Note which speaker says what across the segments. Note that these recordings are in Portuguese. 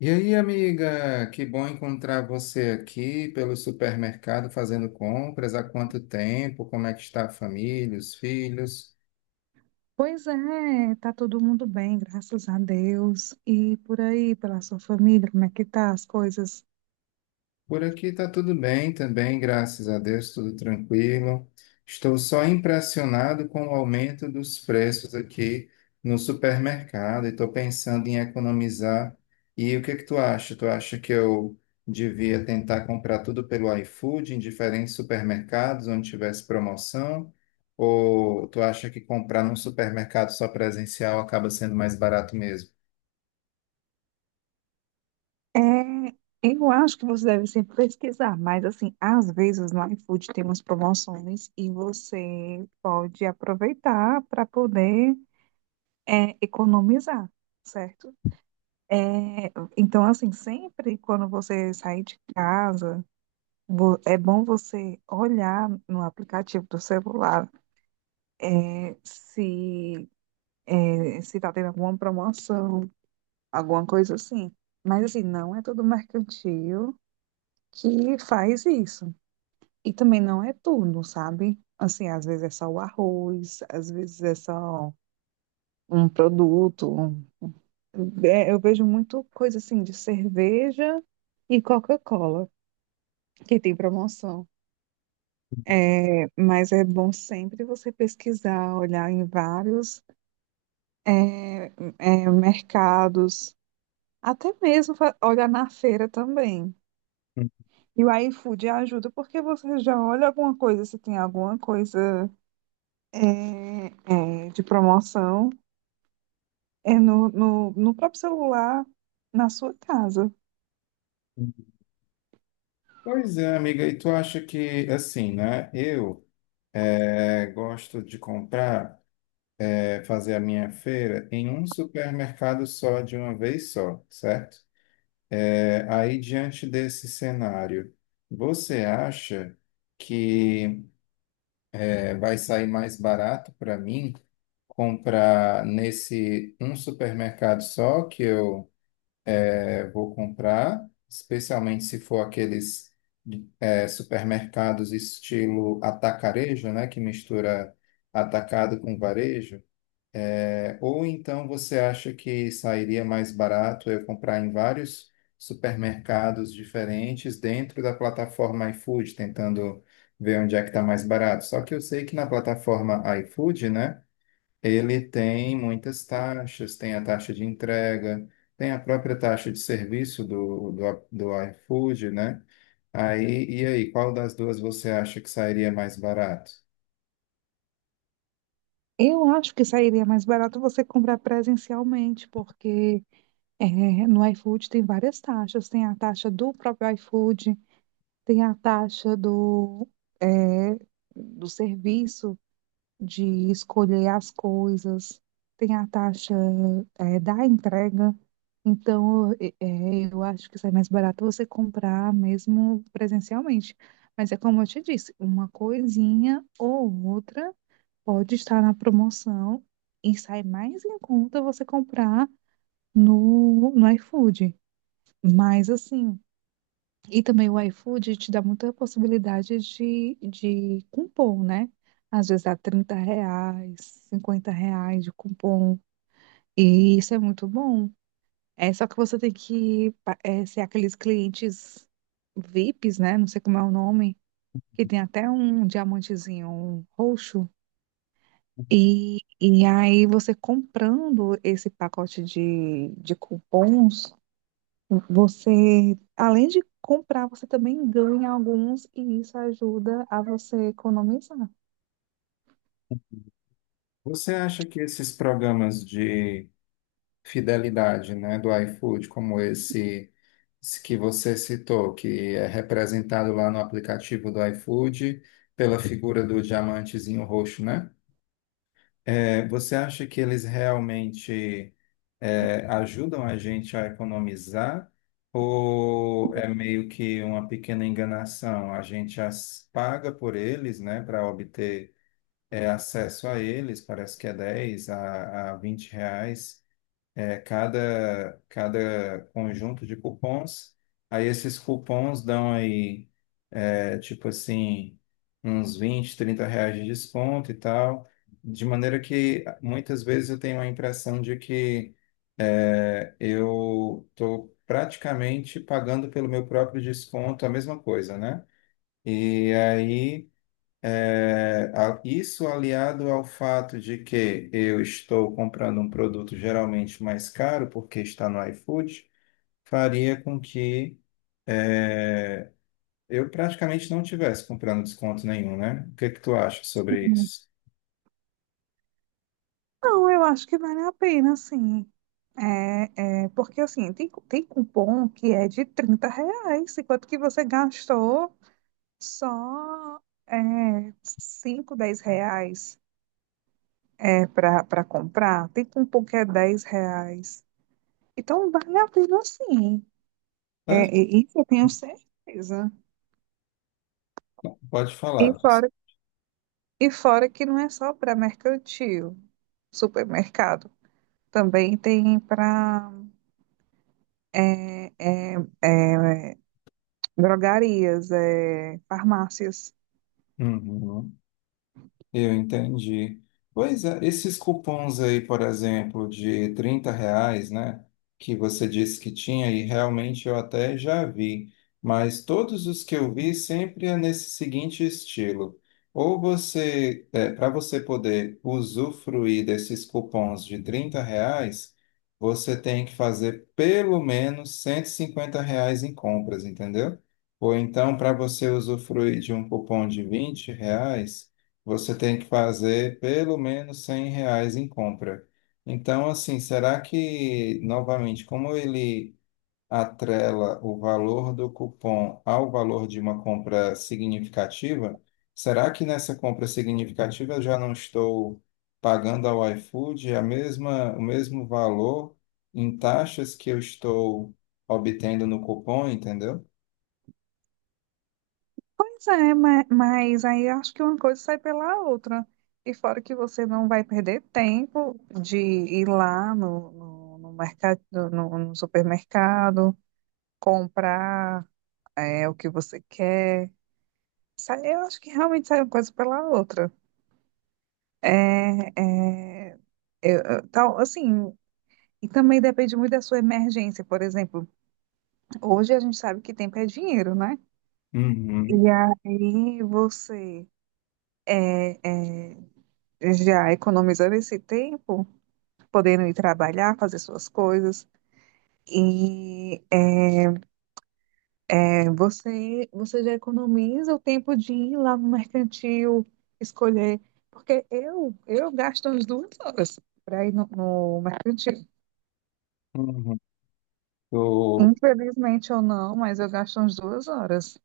Speaker 1: E aí, amiga, que bom encontrar você aqui pelo supermercado fazendo compras. Há quanto tempo? Como é que está a família, os filhos?
Speaker 2: Pois é, tá todo mundo bem, graças a Deus. E por aí, pela sua família, como é que tá as coisas?
Speaker 1: Por aqui está tudo bem também, graças a Deus, tudo tranquilo. Estou só impressionado com o aumento dos preços aqui no supermercado e estou pensando em economizar. E o que é que tu acha? Tu acha que eu devia tentar comprar tudo pelo iFood em diferentes supermercados onde tivesse promoção? Ou tu acha que comprar num supermercado só presencial acaba sendo mais barato mesmo?
Speaker 2: É, eu acho que você deve sempre pesquisar, mas assim, às vezes no iFood tem umas promoções e você pode aproveitar para poder economizar, certo? É, então, assim, sempre quando você sair de casa, é bom você olhar no aplicativo do celular, né, se tá tendo alguma promoção, alguma coisa assim. Mas assim, não é todo mercantil que faz isso. E também não é tudo, sabe? Assim, às vezes é só o arroz, às vezes é só um produto. Eu vejo muito coisa assim de cerveja e Coca-Cola, que tem promoção. Mas é bom sempre você pesquisar, olhar em vários é, mercados. Até mesmo olhar na feira também. E o iFood ajuda porque você já olha alguma coisa, se tem alguma coisa é, de promoção, no próprio celular, na sua casa.
Speaker 1: Pois é, amiga, e tu acha que, assim, né? Eu gosto de comprar, fazer a minha feira em um supermercado só, de uma vez só, certo? Aí, diante desse cenário, você acha que vai sair mais barato para mim comprar nesse um supermercado só que eu vou comprar, especialmente se for aqueles supermercados estilo atacarejo, né, que mistura atacado com varejo? Ou então você acha que sairia mais barato eu comprar em vários supermercados diferentes dentro da plataforma iFood, tentando ver onde é que está mais barato. Só que eu sei que na plataforma iFood, né, ele tem muitas taxas, tem a taxa de entrega, tem a própria taxa de serviço do iFood, né? Aí, e aí, qual das duas você acha que sairia mais barato?
Speaker 2: Eu acho que sairia mais barato você comprar presencialmente, porque é, no iFood tem várias taxas. Tem a taxa do próprio iFood, tem a taxa é, do serviço de escolher as coisas, tem a taxa da entrega. Então, eu acho que sai mais barato você comprar mesmo presencialmente. Mas é como eu te disse, uma coisinha ou outra pode estar na promoção e sai mais em conta você comprar no iFood. Mas, assim, e também o iFood te dá muita possibilidade de cupom, né? Às vezes dá R$ 30, R$ 50 de cupom. E isso é muito bom. É só que você tem que ser aqueles clientes VIPs, né? Não sei como é o nome, que tem até um diamantezinho um roxo. E aí você comprando esse pacote de cupons. Você, além de comprar, você também ganha alguns e isso ajuda a você economizar.
Speaker 1: Você acha que esses programas de fidelidade, né, do iFood, como esse que você citou, que é representado lá no aplicativo do iFood pela figura do diamantezinho roxo, né? Você acha que eles realmente ajudam a gente a economizar ou é meio que uma pequena enganação? A gente as paga por eles, né, para obter acesso a eles, parece que é 10 a R$ 20 cada conjunto de cupons. Aí esses cupons dão aí tipo assim, uns 20 R$ 30 de desconto e tal. De maneira que muitas vezes eu tenho a impressão de que eu estou praticamente pagando pelo meu próprio desconto a mesma coisa, né? E aí, isso aliado ao fato de que eu estou comprando um produto geralmente mais caro, porque está no iFood, faria com que é, eu praticamente não tivesse comprando desconto nenhum, né? O que que tu acha sobre
Speaker 2: Uhum.
Speaker 1: isso?
Speaker 2: Não, eu acho que vale a pena, sim. Porque assim, tem cupom que é de R$ 30, enquanto que você gastou só 5, R$ 10 para comprar, tem cupom que é R$ 10. Então vale a pena sim.
Speaker 1: Mas,
Speaker 2: Isso eu tenho certeza.
Speaker 1: Pode
Speaker 2: E
Speaker 1: falar, Luiz.
Speaker 2: fora E fora que não é só para mercantil, supermercado. Também tem para drogarias, farmácias.
Speaker 1: Uhum. Eu entendi. Pois é, esses cupons aí, por exemplo, de R$ 30, né, que você disse que tinha, e realmente eu até já vi, mas todos os que eu vi sempre é nesse seguinte estilo. Ou você, Para você poder usufruir desses cupons de R$ 30, você tem que fazer pelo menos R$ 150 em compras, entendeu? Ou então, para você usufruir de um cupom de R$ 20, você tem que fazer pelo menos R$ 100 em compra. Então, assim, será que, novamente, como ele atrela o valor do cupom ao valor de uma compra significativa, será que nessa compra significativa eu já não estou pagando ao iFood a mesma, o mesmo valor em taxas que eu estou obtendo no cupom, entendeu?
Speaker 2: Pois é, mas aí acho que uma coisa sai pela outra. E fora que você não vai perder tempo de ir lá no mercado, no supermercado, comprar o que você quer. Eu acho que realmente sai uma coisa pela outra. É, é, eu- eu- tal, assim, E também depende muito da sua emergência. Por exemplo, hoje a gente sabe que tempo é dinheiro, né?
Speaker 1: Uhum,
Speaker 2: E aí você é, é, já economizando esse tempo, podendo ir trabalhar, fazer suas coisas. E você já economiza o tempo de ir lá no mercantil, escolher. Porque eu gasto umas 2 horas para ir no mercantil.
Speaker 1: uhum. Eu-
Speaker 2: Infelizmente ou não, mas eu gasto umas 2 horas.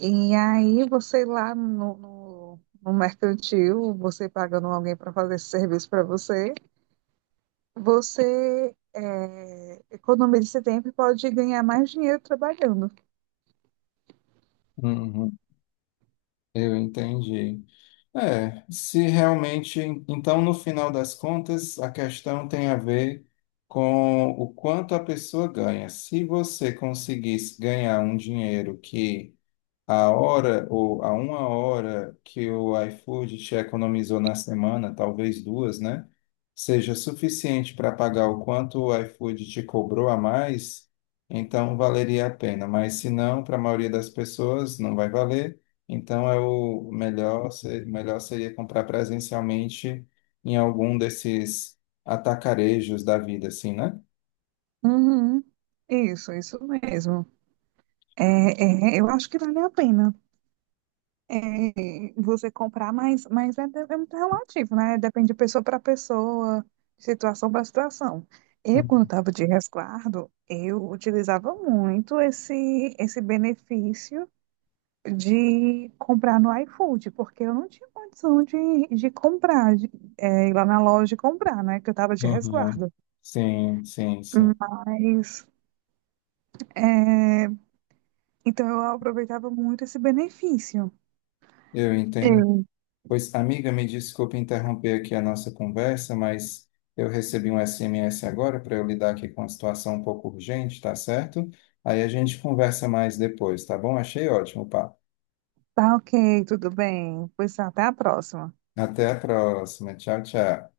Speaker 2: E aí você lá no mercantil, você pagando alguém para fazer esse serviço para você, você economiza esse tempo e pode ganhar mais dinheiro trabalhando.
Speaker 1: uhum, eu entendi. É, se realmente. Então, no final das contas, a questão tem a ver com o quanto a pessoa ganha. Se você conseguisse ganhar um dinheiro que a hora ou a uma hora que o iFood te economizou na semana, talvez duas, né? Seja suficiente para pagar o quanto o iFood te cobrou a mais, então valeria a pena. Mas se não, para a maioria das pessoas não vai valer. Então é o melhor, melhor seria comprar presencialmente em algum desses atacarejos da vida, assim, né?
Speaker 2: Uhum. Isso mesmo. Eu acho que vale a pena. Você comprar, mas é muito relativo, né? Depende de pessoa para pessoa, de situação para situação. Eu, quando estava de resguardo, eu utilizava muito esse benefício de comprar no iFood, porque eu não tinha condição de comprar, de, ir lá na loja e comprar, né? Que eu estava de
Speaker 1: Uhum.
Speaker 2: resguardo.
Speaker 1: Sim, sim, sim.
Speaker 2: Mas, é, então, eu aproveitava muito esse benefício.
Speaker 1: Eu entendo.
Speaker 2: Sim.
Speaker 1: Pois, amiga, me desculpe interromper aqui a nossa conversa, mas eu recebi um SMS agora para eu lidar aqui com uma situação um pouco urgente, tá certo? Aí a gente conversa mais depois, tá bom? Achei ótimo, o papo.
Speaker 2: Tá, ok, tudo bem. Pois tá, até a próxima.
Speaker 1: Até a próxima. Tchau, tchau.